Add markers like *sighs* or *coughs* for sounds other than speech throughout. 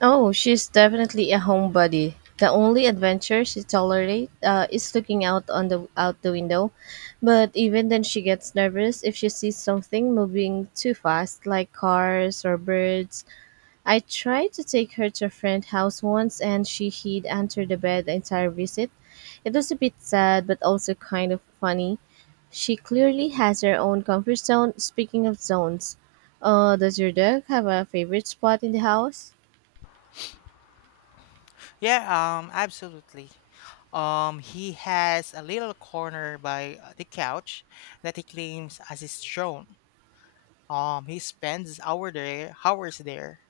Oh, she's definitely a homebody. The only adventure she tolerates is looking out on the window, but even then she gets nervous if she sees something moving too fast, like cars or birds. I tried to take her to a friend's house once, and she hid under the bed the entire visit. It was a bit sad, but also kind of funny. She clearly has her own comfort zone. Speaking of zones, does your dog have a favorite spot in the house? Yeah, Absolutely. He has a little corner by the couch that he claims as his throne. He hours there,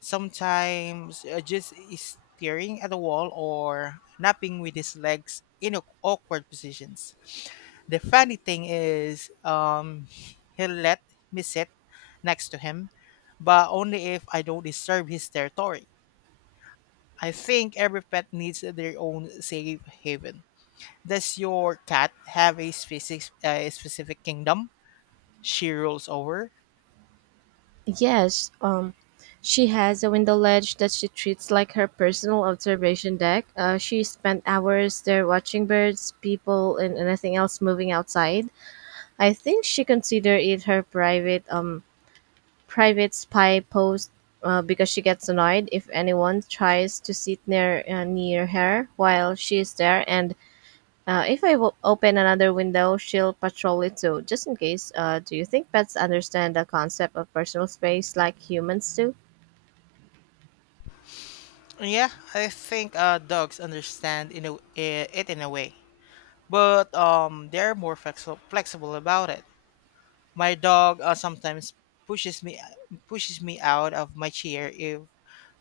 sometimes just is staring at the wall or napping with his legs in awkward positions. The funny thing is, he'll let me sit next to him, but only if I don't disturb his territory. I think every pet needs their own safe haven. Does your cat have a specific kingdom she rules over? Yes, she has a window ledge that she treats like her personal observation deck. She spent hours there watching birds, people, and anything else moving outside. I think she considered it her private spy post because she gets annoyed if anyone tries to sit near her while she is there. And if I open another window, she'll patrol it too, just in case. Do you think pets understand the concept of personal space like humans do? Yeah, I think dogs understand in a, eh, it in a way, but they're more flexible about it. My dog sometimes pushes me pushes me out of my chair if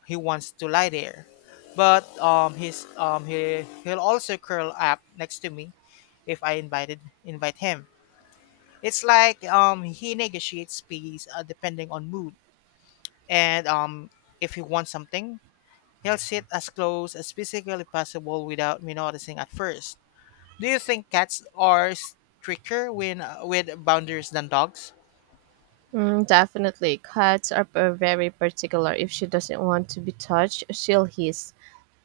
he wants to lie there, but he'll also curl up next to me if I invite him. It's like he negotiates peace depending on mood, and if he wants something, he'll sit as close as physically possible without me noticing at first. Do you think cats are stricter when with boundaries than dogs? Mm, definitely. Cats are very particular. If she doesn't want to be touched, she'll hiss,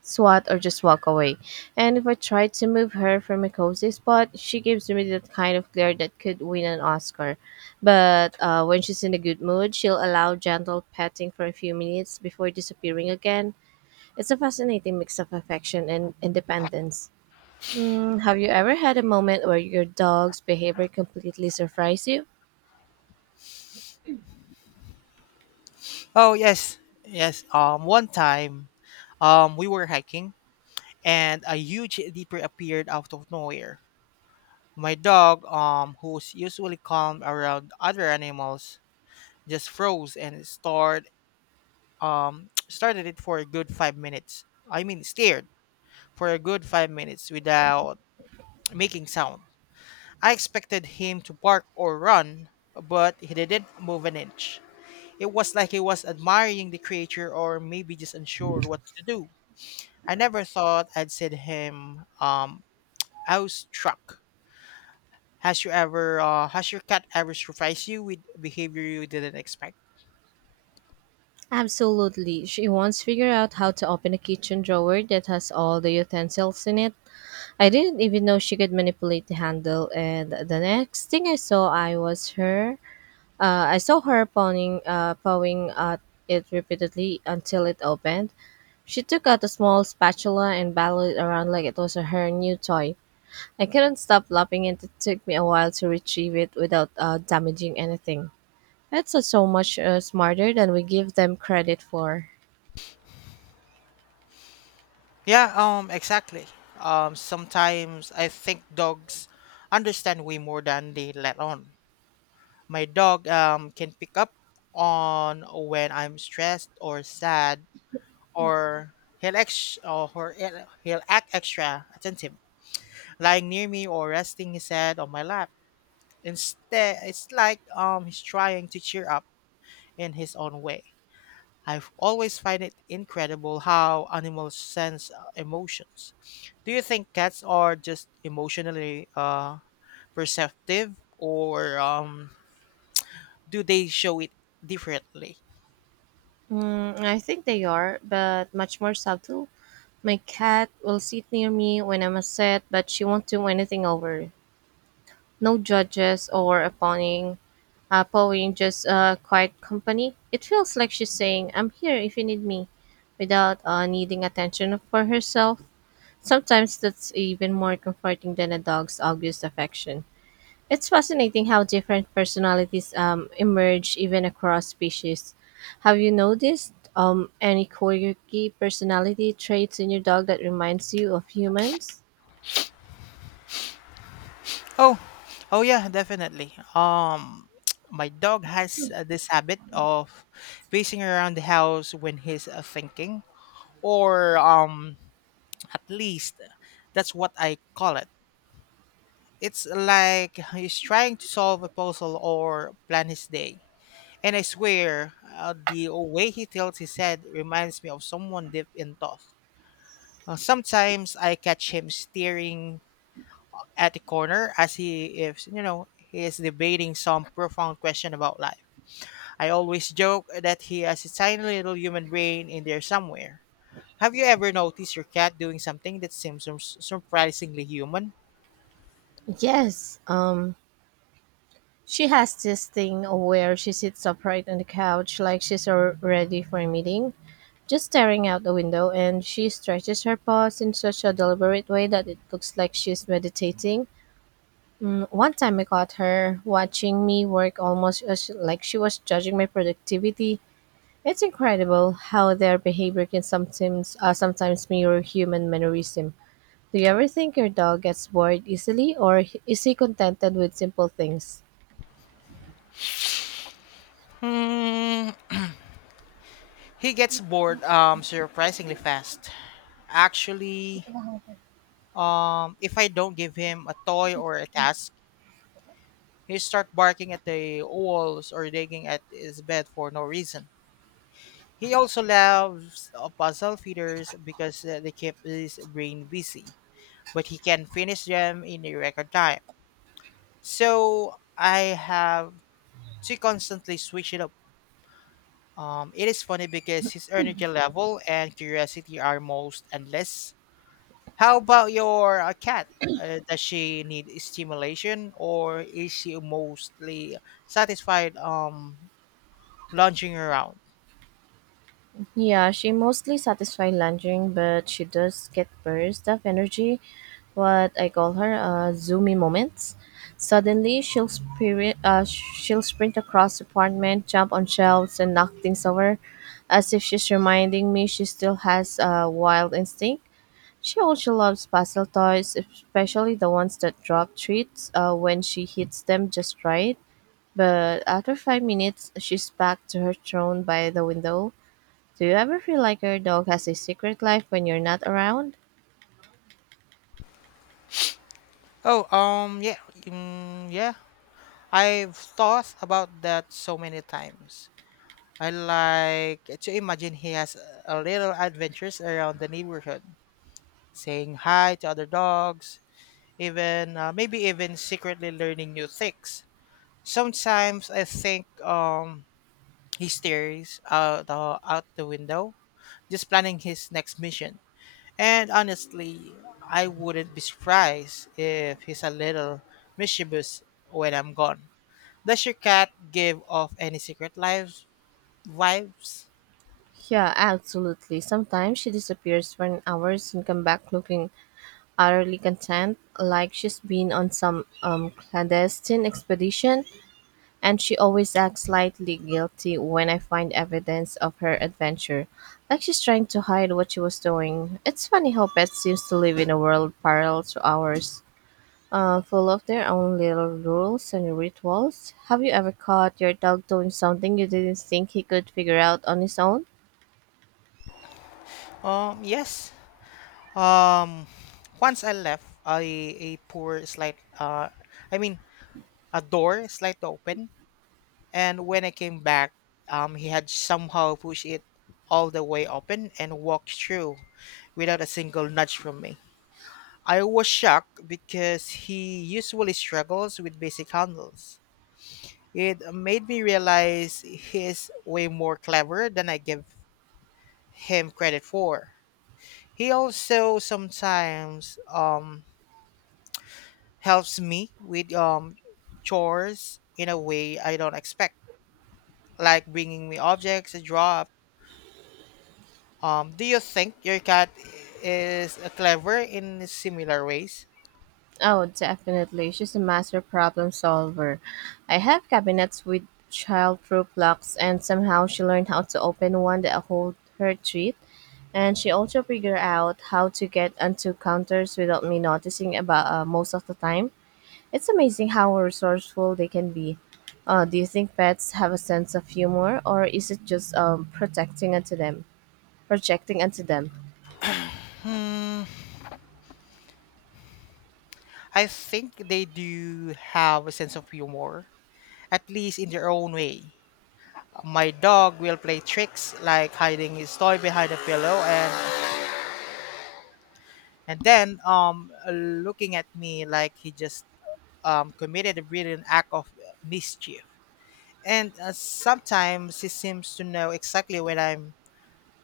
swat, or just walk away. And if I try to move her from a cozy spot, she gives me that kind of glare that could win an Oscar. But when she's in a good mood, she'll allow gentle petting for a few minutes before disappearing again. It's a fascinating mix of affection and independence. Mm, have you ever had a moment where your dog's behavior completely surprised you? Oh yes. One time, we were hiking and a huge deer appeared out of nowhere. My dog, who's usually calm around other animals, just froze and stared *tsk* started it for a good 5 minutes. I mean stared for a good 5 minutes without making sound. I expected him to bark or run, but he didn't move an inch. It was like he was admiring the creature or maybe just unsure what to do. I never thought I'd said to him. I was struck. Has your cat ever surprised you with behavior you didn't expect? Absolutely. She once figured out how to open a kitchen drawer that has all the utensils in it. I didn't even know she could manipulate the handle, and the next thing I saw, I was her. I saw her pawing at it repeatedly until it opened. She took out a small spatula and battled it around like it was her new toy. I couldn't stop laughing, and it took me a while to retrieve it without damaging anything. Pets are so much smarter than we give them credit for. Yeah, exactly. Sometimes I think dogs understand way more than they let on. My dog can pick up on when I'm stressed or sad, or he'll ex or he'll he'll act extra attentive, lying near me or resting his head on my lap. Instead, it's like he's trying to cheer up in his own way. I've always find it incredible how animals sense emotions. Do you think cats are just emotionally perceptive, or do they show it differently? Mm, I think they are, but much more subtle. My cat will sit near me when I'm upset, but she won't do anything over. No judges or appointing, pawing, just quiet company. It feels like she's saying, I'm here if you need me, without needing attention for herself. Sometimes that's even more comforting than a dog's obvious affection. It's fascinating how different personalities emerge even across species. Have you noticed any quirky personality traits in your dog that reminds you of humans? Oh, oh, yeah, definitely. *tsk* My dog has this habit of pacing around the house when he's thinking, or at least that's what I call it. It's like he's trying to solve a puzzle or plan his day. And I swear, the way he tilts his head reminds me of someone deep in thought. Sometimes I catch him staring at the corner as he if you know he is debating some profound question about life. I always joke that he has a tiny little human brain in there somewhere. Have you ever noticed your cat doing something that seems surprisingly human? Yes. She has this thing where she sits upright on the couch like she's ready for a meeting, just staring out the window, and she stretches her paws in such a deliberate way that it looks like she's meditating. Mm, one time I caught her watching me work almost as like she was judging my productivity. It's incredible how their behavior can sometimes mirror human mannerism. Do you ever think your dog gets bored easily, or is he contented with simple things? Hmm, he gets bored surprisingly fast. Actually, if I don't give him a toy or a task, he start barking at the walls or digging at his bed for no reason. He also loves puzzle feeders because they keep his brain busy, but he can finish them in a record time. So I have to constantly switch it up. It is funny because his energy level and curiosity are most endless. How about your cat? Does she need stimulation or is she mostly satisfied lounging around? Yeah, she mostly satisfies lunging, but she does get bursts of energy, what I call her zoomy moments. Suddenly, she'll sprint across the apartment, jump on shelves, and knock things over, as if she's reminding me she still has a wild instinct. She also loves puzzle toys, especially the ones that drop treats when she hits them just right. But after 5 minutes, she's back to her throne by the window. Do you ever feel like your dog has a secret life when you're not around? Oh, yeah. Mm, yeah. I've thought about that so many times. I like to imagine he has a little adventures around the neighborhood, saying hi to other dogs, even maybe even secretly learning new things. Sometimes I think he stares out out the window, just planning his next mission. And honestly, I wouldn't be surprised if he's a little mischievous when I'm gone. Does your cat give off any secret lives vibes? Yeah, absolutely. Sometimes she disappears for an hours and come back looking utterly content, like she's been on some clandestine expedition, and she always acts slightly guilty when I find evidence of her adventure, like she's trying to hide what she was doing. It's funny how pets seems to live in a world parallel to ours, full of their own little rules and rituals. Have you ever caught your dog doing something you didn't think he could figure out on his own? Yes. Um, Once I left, I a poor slight I mean a door slightly open, and when I came back, he had somehow pushed it all the way open and walked through without a single nudge from me. I was shocked because he usually struggles with basic handles. It made me realize he is way more clever than I give him credit for. He also sometimes helps me with chores in a way I don't expect, like bringing me objects to drop. Do you think your cat is clever in similar ways? Oh, definitely. She's a master problem solver. I have cabinets with childproof locks, and somehow she learned how to open one that hold her treat. And she also figured out how to get onto counters without me noticing about most of the time. It's amazing how resourceful they can be. Do you think pets have a sense of humor, or is it just projecting unto them? Hmm, I think they do have a sense of humor, at least in their own way. My dog will play tricks like hiding his toy behind a pillow and then looking at me like he just committed a brilliant act of mischief. And sometimes he seems to know exactly when I'm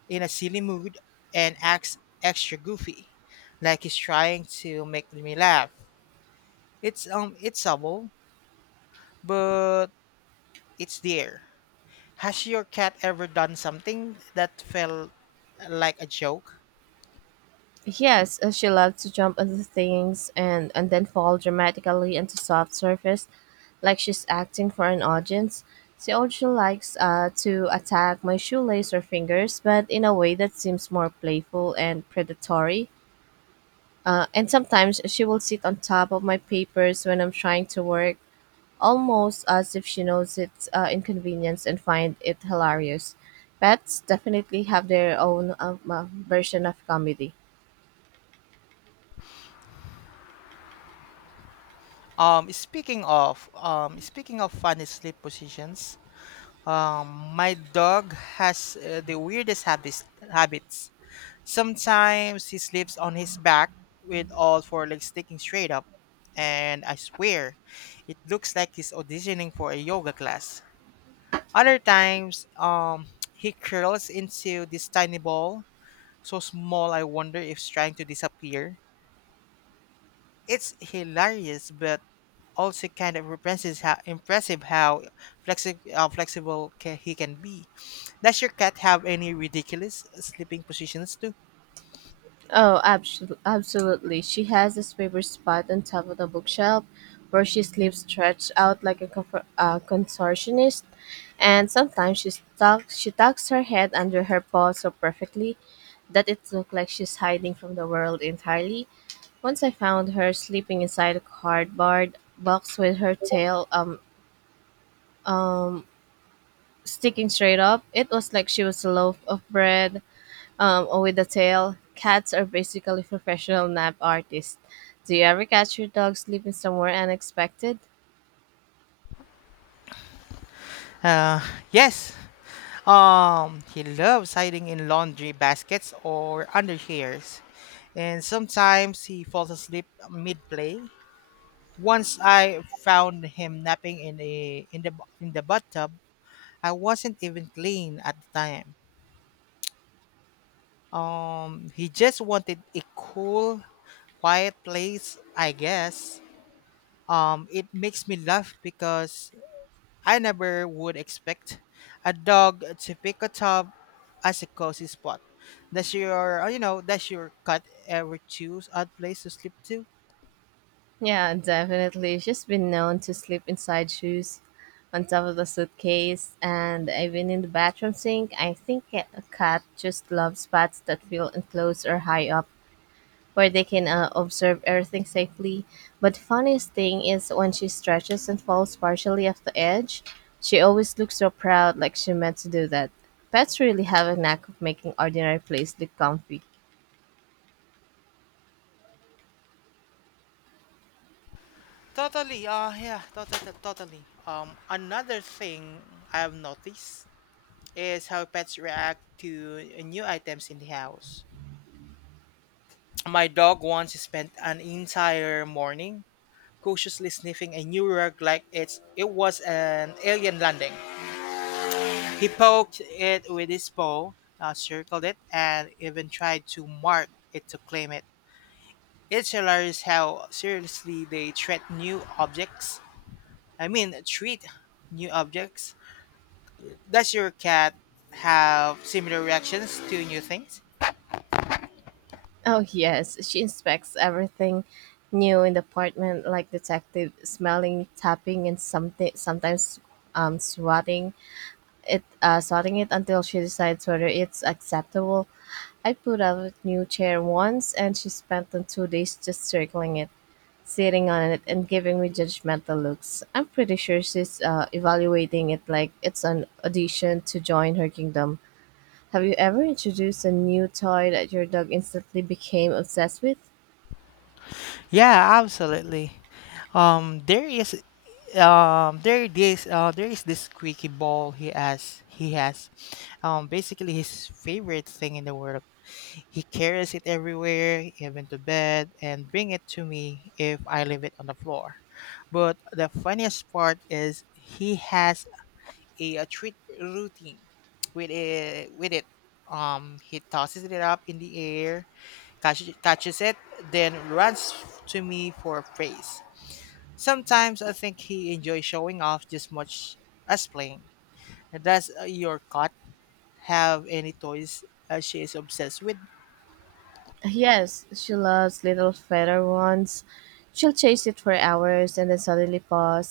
in a silly mood and acts extra goofy, like he's trying to make me laugh. It's subtle, but it's there. Has your cat ever done something that felt like a joke? Yes, she loves to jump onto things and then fall dramatically into soft surface, like she's acting for an audience. She also likes to attack my shoelace or fingers, but in a way that seems more playful and predatory. And sometimes she will sit on top of my papers when I'm trying to work almost as if she knows it's inconvenience and find it hilarious. Pets definitely have their own version of comedy. Speaking of funny sleep positions, my dog has the weirdest habits. Sometimes he sleeps on his back with all four legs sticking straight up, and I swear, it looks like he's auditioning for a yoga class. Other times, *tsk* he curls into this tiny ball, so small I wonder if it's trying to disappear. It's hilarious, but also kind of impressive how flexible he can be. Does your cat have any ridiculous sleeping positions too? Oh, absolutely, absolutely. She has this favorite spot on top of the bookshelf where she sleeps stretched out like a contortionist, and sometimes she tucks her head under her paw so perfectly that it looks like she's hiding from the world entirely. Once I found her sleeping inside a cardboard box with her tail um sticking straight up. It was like she was a loaf of bread or with a tail. Cats are basically professional nap artists. Do you ever catch your dog sleeping somewhere unexpected? Uh, yes. He loves hiding in laundry baskets or under chairs, and sometimes he falls asleep mid-play. Once I found him napping in a in the bu- in the bathtub. I wasn't even clean at the time. He just wanted a cool, quiet place, I guess. It makes me laugh because I never would expect a dog to pick a tub as a cozy spot. Does your does your cat ever choose odd place to sleep to? Yeah, definitely. She's been known to sleep inside shoes, on top of the suitcase, and even in the bathroom sink. I think a cat just loves spots that feel enclosed or high up, where they can observe everything safely. But funniest thing is when she stretches and falls partially off the edge, she always looks so proud, like she meant to do that. Pets really have a knack of making ordinary place look comfy. Totally. Yeah, totally. Another thing I've noticed is how pets react to new items in the house. My dog once spent an entire morning cautiously sniffing a new rug like it was an alien landing. He poked it with his paw, circled it, and even tried to mark it to claim it. It's hilarious how seriously they treat new objects. Does your cat have similar reactions to new things? Oh yes, she inspects everything new in the apartment, like detective smelling, tapping, and something sometimes swatting it, sorting it until she decides whether it's acceptable. I put out a new chair once, and she spent the two days just circling it, sitting on it, and giving me judgmental looks. I'm pretty sure she's evaluating it like it's an audition to join her kingdom. Have you ever introduced a new toy that your dog instantly became obsessed with? Yeah, absolutely. Um, there is there is this squeaky ball he has basically his favorite thing in the world. He carries it everywhere, even to bed, and bring it to me if I leave it on the floor. But the funniest part is he has a treat routine with it. He tosses it up in the air, catches it, then runs to me for a face. Sometimes I think he enjoys showing off just much as playing. Does your cat have any toys she is obsessed with? Yes, she loves little feather ones. She'll chase it for hours and then suddenly pause,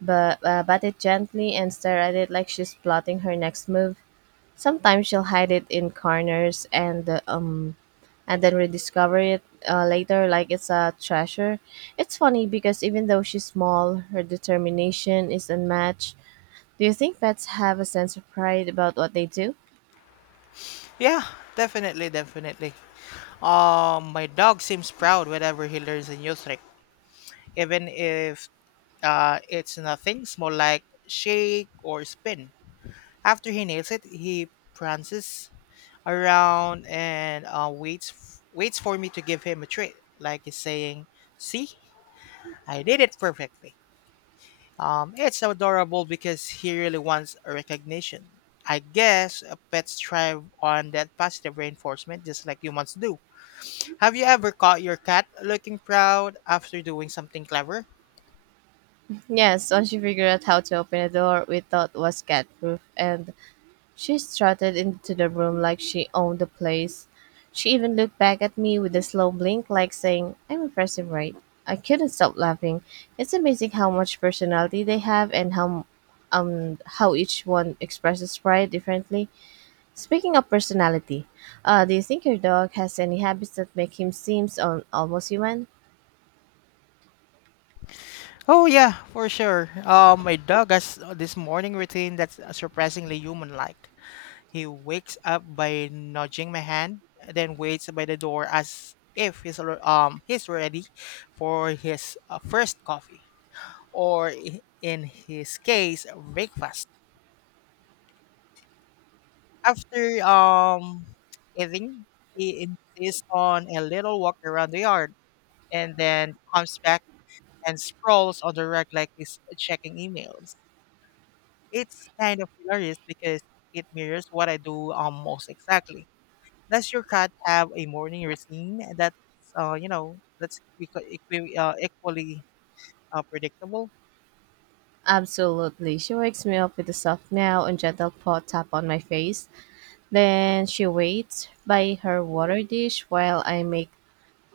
but bat it gently and stare at it like she's plotting her next move. Sometimes she'll hide it in corners and then rediscover it later like it's a treasure. It's funny because even though she's small, her determination is unmatched. Do you think pets have a sense of pride about what they do? Yeah, definitely. My dog seems proud whenever he learns a new trick, even if it's nothing small like shake or spin. After he nails it, he prances around and waits for me to give him a treat, like he's saying, "See, I did it perfectly." It's adorable because he really wants a recognition. I guess pets thrive on that positive reinforcement just like humans do. Have you ever caught your cat looking proud after doing something clever? Yes, once she figured out how to open a door we thought was cat proof, and she strutted into the room like she owned the place. She even looked back at me with a slow blink, like saying, I'm impressive, right? I couldn't stop laughing. It's amazing how much personality they have and how each one expresses pride differently. Speaking of personality, do you think your dog has any habits that make him seem almost human? Oh yeah, for sure. My dog has this morning routine that's surprisingly human-like. He wakes up by nudging my hand, then waits by the door as if he's ready for his first coffee, or in his case, breakfast. After eating, he insists on a little walk around the yard and then comes back and scrolls on the rug like he's checking emails. It's kind of hilarious because it mirrors what I do almost exactly. Does your cat have a morning routine that's that's equally predictable? Absolutely. She wakes me up with a soft meow and gentle paw tap on my face. Then she waits by her water dish while I make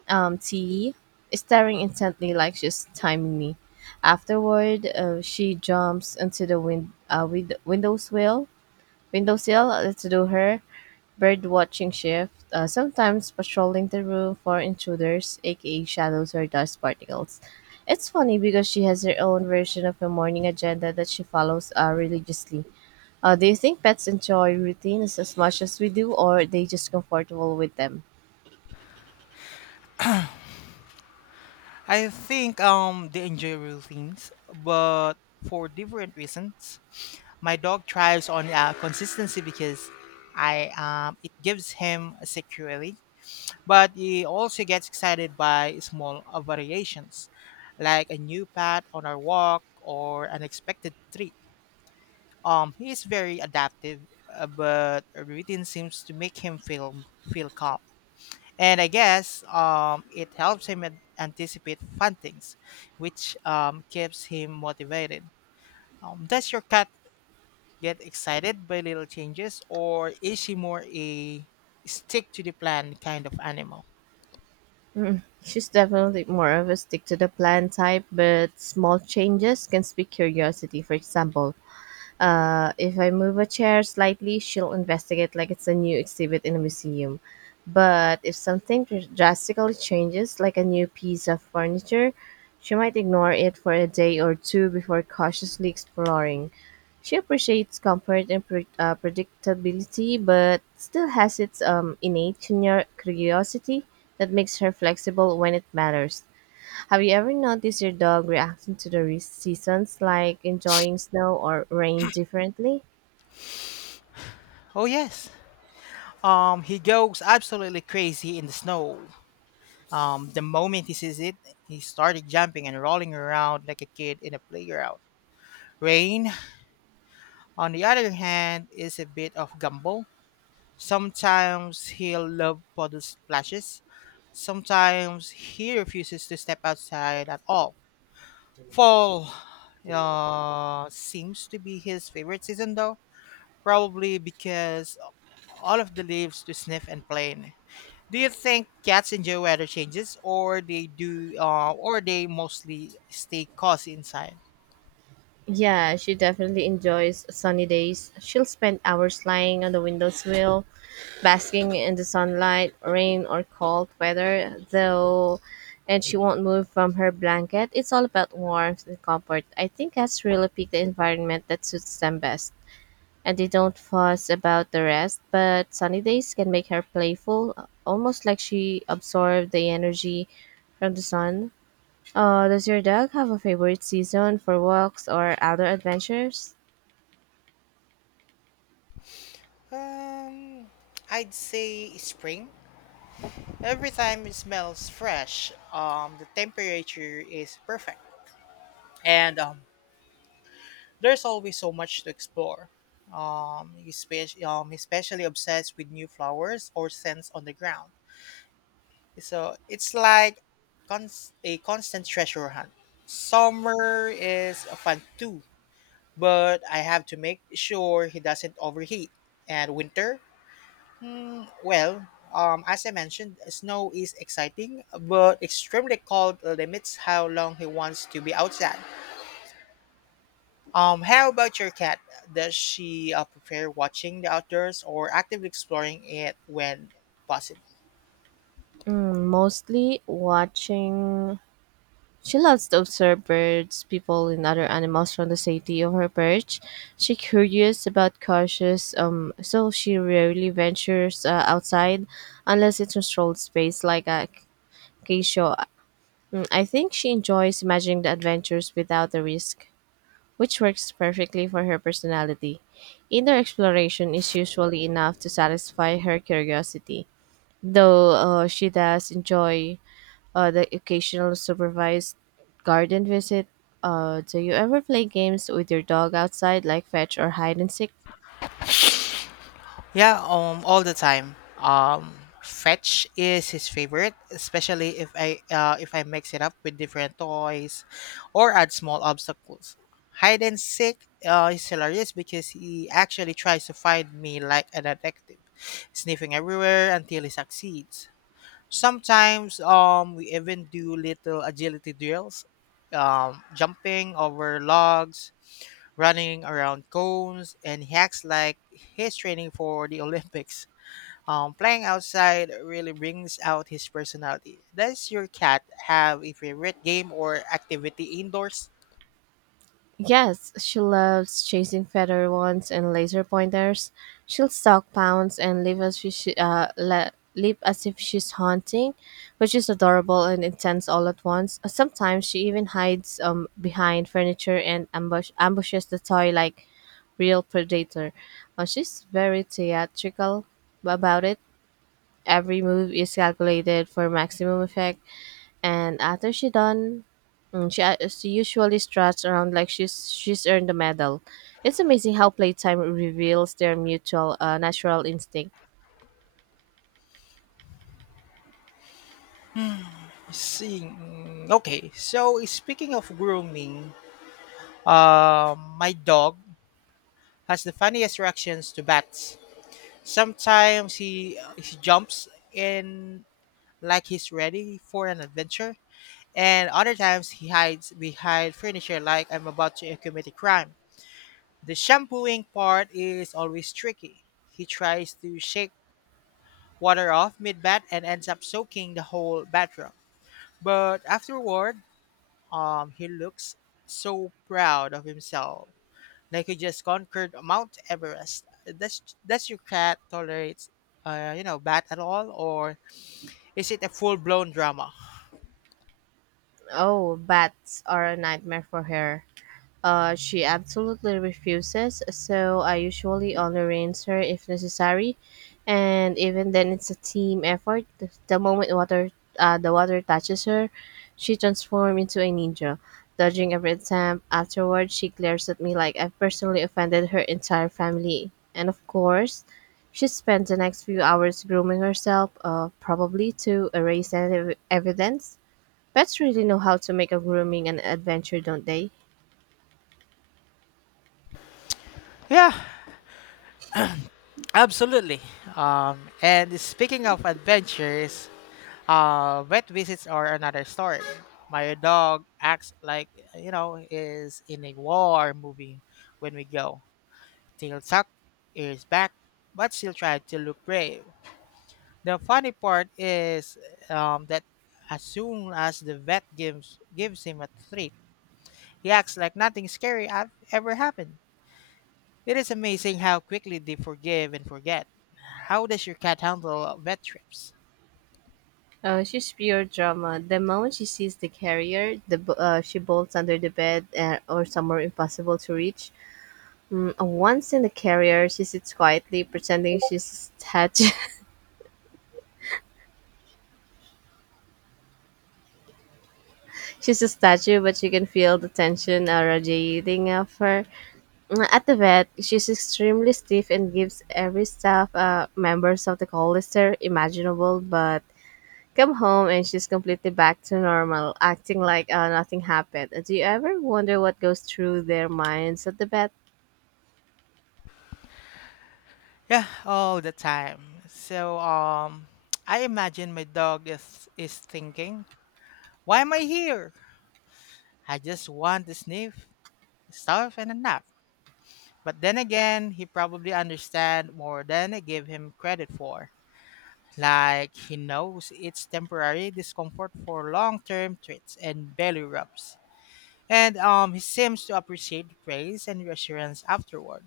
tea, staring intently like she's timing me. Afterward, she jumps onto the windowsill to do her bird watching shift, sometimes patrolling the room for intruders, aka shadows or dust particles. It's funny because she has her own version of a morning agenda that she follows religiously. Do you think pets enjoy routines as much as we do, or are they just comfortable with them? I think they enjoy routines, but for different reasons. My dog thrives on consistency because I it gives him security, but he also gets excited by small variations, like a new path on our walk or unexpected treat. He is very adaptive, but routine seems to make him feel calm, and I guess it helps him anticipate fun things, which keeps him motivated. Does your cat get excited by little changes, or is she more a stick to the plan kind of animal? She's definitely more of a stick to the plan type, but small changes can speak curiosity. For example, if I move a chair slightly, she'll investigate like it's a new exhibit in a museum. But if something drastically changes, like a new piece of furniture, she might ignore it for a day or two before cautiously exploring. She appreciates comfort and predictability, but still has its innate curiosity that makes her flexible when it matters. Have you ever noticed your dog reacting to the seasons, like enjoying snow or rain differently? Oh yes, he goes absolutely crazy in the snow. The moment he sees it, he started jumping and rolling around like a kid in a playground. Rain, on the other hand, is a bit of gumbo. Sometimes he'll love puddle splashes. Sometimes he refuses to step outside at all. Fall seems to be his favorite season, though, probably because all of the leaves to sniff and play in. Do you think cats enjoy weather changes, or they do, or they mostly stay cozy inside? Yeah, she definitely enjoys sunny days. She'll spend hours lying on the windowsill, basking in the sunlight, rain or cold weather, though, and she won't move from her blanket. It's all about warmth and comfort. I think cats really pick the environment that suits them best. And they don't fuss about the rest, but sunny days can make her playful, almost like she absorbed the energy from the sun. Does your dog have a favorite season for walks or outdoor adventures? Um, I'd say spring. Every time it smells fresh, the temperature is perfect. And there's always so much to explore. Um, especially obsessed with new flowers or scents on the ground. So it's like a constant treasure hunt. Summer is fun too, but I have to make sure he doesn't overheat. And winter, well, as I mentioned, snow is exciting, but extremely cold limits how long he wants to be outside. How about your cat? Does she prefer watching the outdoors or actively exploring it when possible? Mm, mostly watching. She loves to observe birds, people, and other animals from the safety of her perch. She curious but cautious, so she rarely ventures outside unless it's controlled space like a acacia. I think she enjoys imagining the adventures without the risk, which works perfectly for her personality. Inner exploration is usually enough to satisfy her curiosity, though she does enjoy the occasional supervised garden visit. Do you ever play games with your dog outside, like fetch or hide and seek? Yeah, all the time. Fetch is his favorite, especially if I mix it up with different toys, or add small obstacles. Hide and seek is hilarious because he actually tries to find me like a detective, sniffing everywhere until he succeeds. Sometimes we even do little agility drills, jumping over logs, running around cones, and hacks like his training for the *laughs* Olympics. Playing outside really brings out his personality. Does your cat have a favorite game or activity indoors? Yes, she loves chasing feather wands and laser pointers. She'll stalk pounds and live as if she, leap as if she's haunting, which is adorable and intense all at once. Sometimes she even hides behind furniture and ambushes the toy like real predator. She's very theatrical about it. Every move is calculated for maximum effect. And after she done, she usually struts around like she's earned the medal. It's amazing how playtime reveals their mutual natural instinct. Seeing. Okay, so speaking of grooming, my dog has the funniest reactions to bats. Sometimes he jumps in like he's ready for an adventure, and other times he hides behind furniture like I'm about to commit a crime. The shampooing part is always tricky. He tries to shake water off mid bath and ends up soaking the whole bathroom. But afterward, he looks so proud of himself, like he just conquered Mount Everest. Does your cat tolerates, bat at all, or is it a full blown drama? Oh, bats are a nightmare for her. She absolutely refuses, so I usually only rinse her if necessary, and even then it's a team effort. The moment water, the water touches her, she transforms into a ninja, dodging every attempt. Afterwards, she glares at me like I've personally offended her entire family, and of course, she spent the next few hours grooming herself, probably to erase any evidence. Pets really know how to make a grooming an adventure, don't they? Yeah, absolutely. And speaking of adventures, vet visits are another story. My dog acts like you know is in a war movie when we go. Tail tucked, ears back, but still try to look brave. The funny part is that as soon as the vet gives him a treat, he acts like nothing scary have ever happened. It is amazing how quickly they forgive and forget. How does your cat handle vet trips? She's pure drama. The moment she sees the carrier, she bolts under the bed or somewhere impossible to reach. Mm, once in the carrier, she sits quietly, pretending she's a statue. *laughs* She's a statue, but you can feel the tension radiating of her. Mm, at the vet, she's extremely stiff and gives every staff members of the call lister imaginable, but come home and she's completely back to normal, acting like nothing happened. Do you ever wonder what goes through their minds at the bed? Yeah, all the time. So *tsk* I imagine my dog is thinking, "Why am I here? I just want to sniff, stuff and a nap." But then again, he probably understand more than I give him credit for. Like he knows it's temporary discomfort for long-term treats and belly rubs. And he seems to appreciate the praise and reassurance afterward.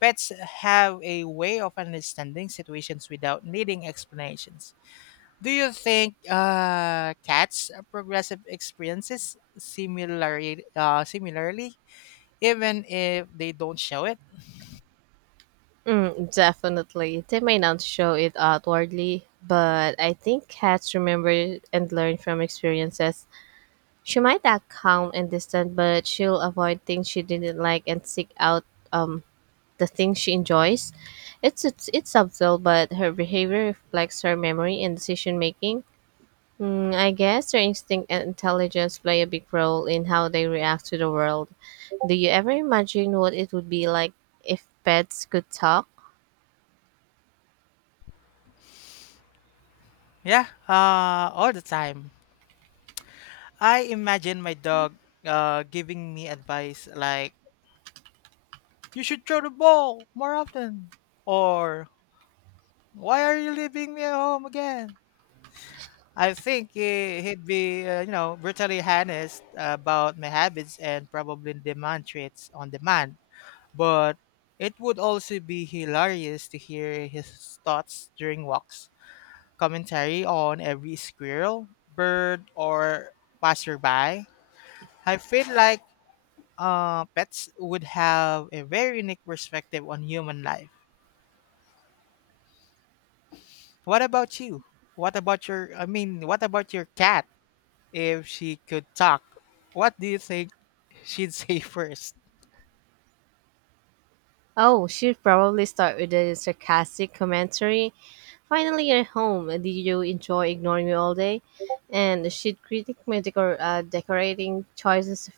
Pets have a way of understanding situations without needing explanations. Do you think cats' progressive experiences similarly, even if they don't show it? Mm, definitely. They may not show it outwardly, but I think cats remember and learn from experiences. She might act calm and distant, but she'll avoid things she didn't like and seek out um the things she enjoys. It's subtle, but her behavior reflects her memory and decision making. Mm, I guess their instinct and intelligence play a big role in how they react to the world. Do you ever imagine what it would be like if pets could talk? Yeah, all the time. I imagine my dog giving me advice like, you should throw the ball more often. Or, why are you leaving me at home again? I think he'd be, brutally honest about my habits and probably demand traits on demand. But it would also be hilarious to hear his thoughts during walks, commentary on every squirrel, bird, or passerby. I feel like pets would have a very unique perspective on human life. What about you? What about your cat if she could talk? What do you think she'd *laughs* say first? Oh, she'd probably start with a sarcastic commentary. Finally, you're home. Did you enjoy ignoring me all day? And she'd critique my decorating choices,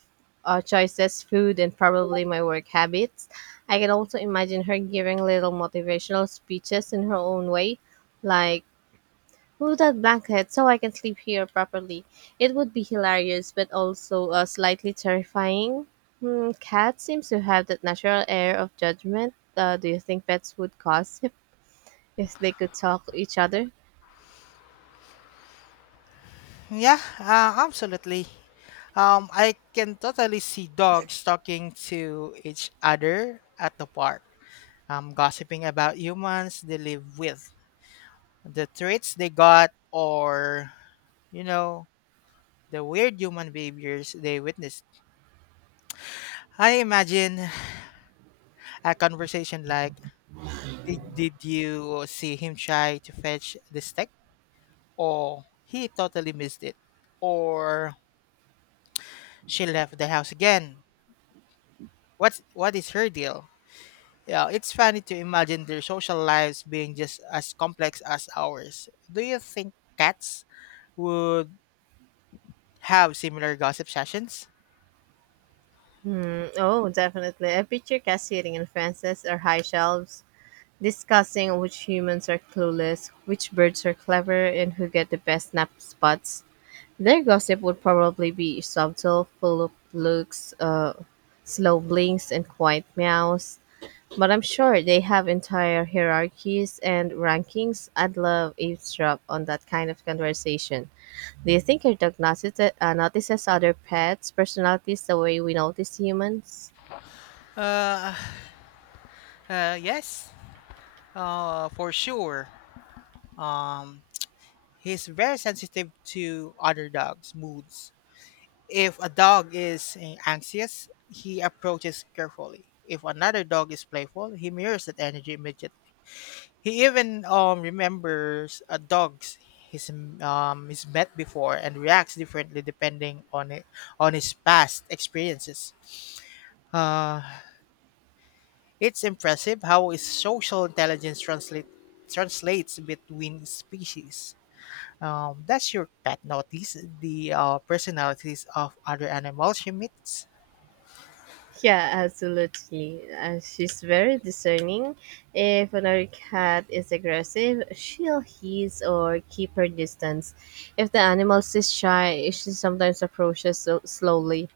uh, choices, food, and probably my work habits. I can also imagine her giving little motivational speeches in her own way, like move that blanket so I can sleep here properly. It would be hilarious, but also slightly terrifying. Hmm, cats seems to have that natural air of judgment. Do you think pets would gossip *laughs* if they could talk to each other? Yeah, absolutely. I can totally see dogs talking to each other at the park, gossiping about humans they live with, the traits they got, or you know the weird human behaviors they witnessed. I imagine a conversation like, did you see him try to fetch the stick? Or he totally missed it? Or she left the house again? What is her deal? Yeah, it's funny to imagine their social lives being just as complex as ours. Do you think cats would have similar gossip sessions? Oh, definitely. I picture Cassidy and fences or high shelves, discussing which humans are clueless, which birds are clever, and who get the best nap spots. Their gossip would probably be subtle, full of looks, slow blinks, and quiet meows. But I'm sure they have entire hierarchies and rankings. I'd love eavesdrop on that kind of conversation. Do you think your dog notices other pets' personalities the way we notice humans? Uh, *sighs* yes, for sure. Um, He's very sensitive to other dogs' moods. If a dog is anxious, he approaches carefully. If another dog is playful, he mirrors that energy immediately. He even remembers a dog's he's he's met before and reacts differently depending on it on his past experiences. Uh, it's impressive how his social translates between species. Does your pet notice the personalities of other animals she meets? Yeah, absolutely. She's very discerning. If another cat is aggressive, she'll hiss or keep her distance. If the animal is shy, she sometimes approaches so slowly,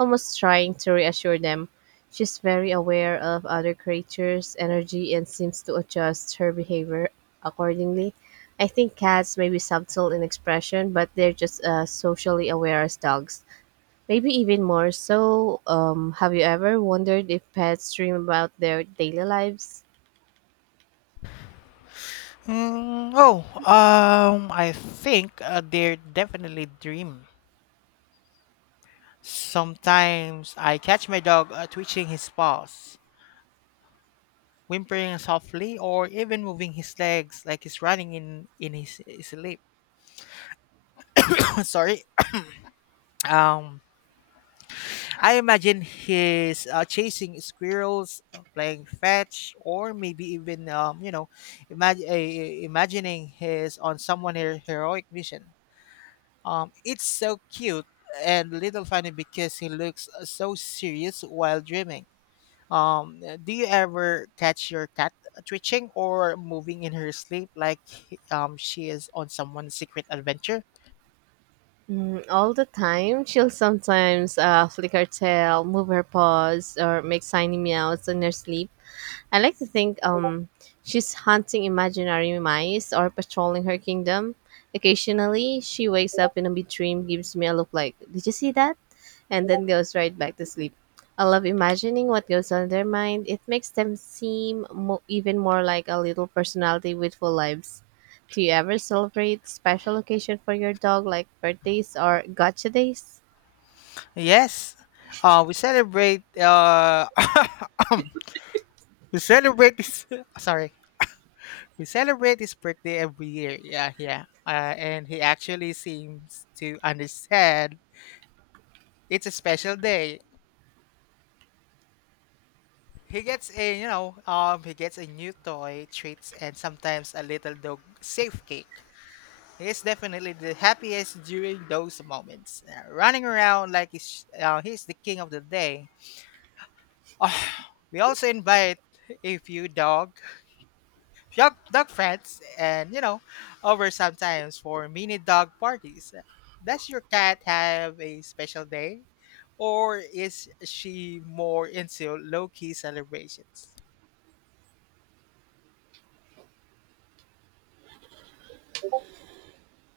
almost trying to reassure them. She's very aware of other creatures' energy and seems to adjust her behavior accordingly. I think cats may be subtle in expression, but they're just as socially aware as dogs. Maybe even more so. Have you ever wondered if pets dream about their daily lives? Oh, I think they definitely dream. Sometimes I catch my dog twitching his paws, whimpering softly, or even moving his legs like he's running in his sleep. *laughs* *coughs* Sorry. Um, I imagine he's chasing squirrels, playing fetch, or maybe even imagining he's on heroic mission. It's so cute and little funny because he looks so serious while dreaming. Do you ever catch your cat twitching or moving in her sleep like she is on someone's secret adventure? Mm, all the time. *laughs* She'll sometimes flick her tail, move her paws, or make tiny meows in her sleep. I like to think she's hunting imaginary mice or patrolling her kingdom. Occasionally, she wakes up in a big dream, gives me a look like, did you see that? And then goes right back to sleep. I love imagining what goes on in their mind. It makes them seem even more like a little personality with full lives. Do you ever celebrate special occasion for your dog like birthdays or gotcha days? Yes, we celebrate. *coughs* We celebrate this. *laughs* Sorry, we celebrate his birthday every year. Yeah, yeah. And he actually seems to understand it's a special day. He gets a he gets a new toy, treats, and sometimes a little dog safe cake. He is definitely the happiest during those moments, running around like he's the king of the day. *sighs* Oh, we also invite a few dogs dog, dog friends and you know over sometimes for mini dog parties. Does your cat have a special day or is she more into low-key celebrations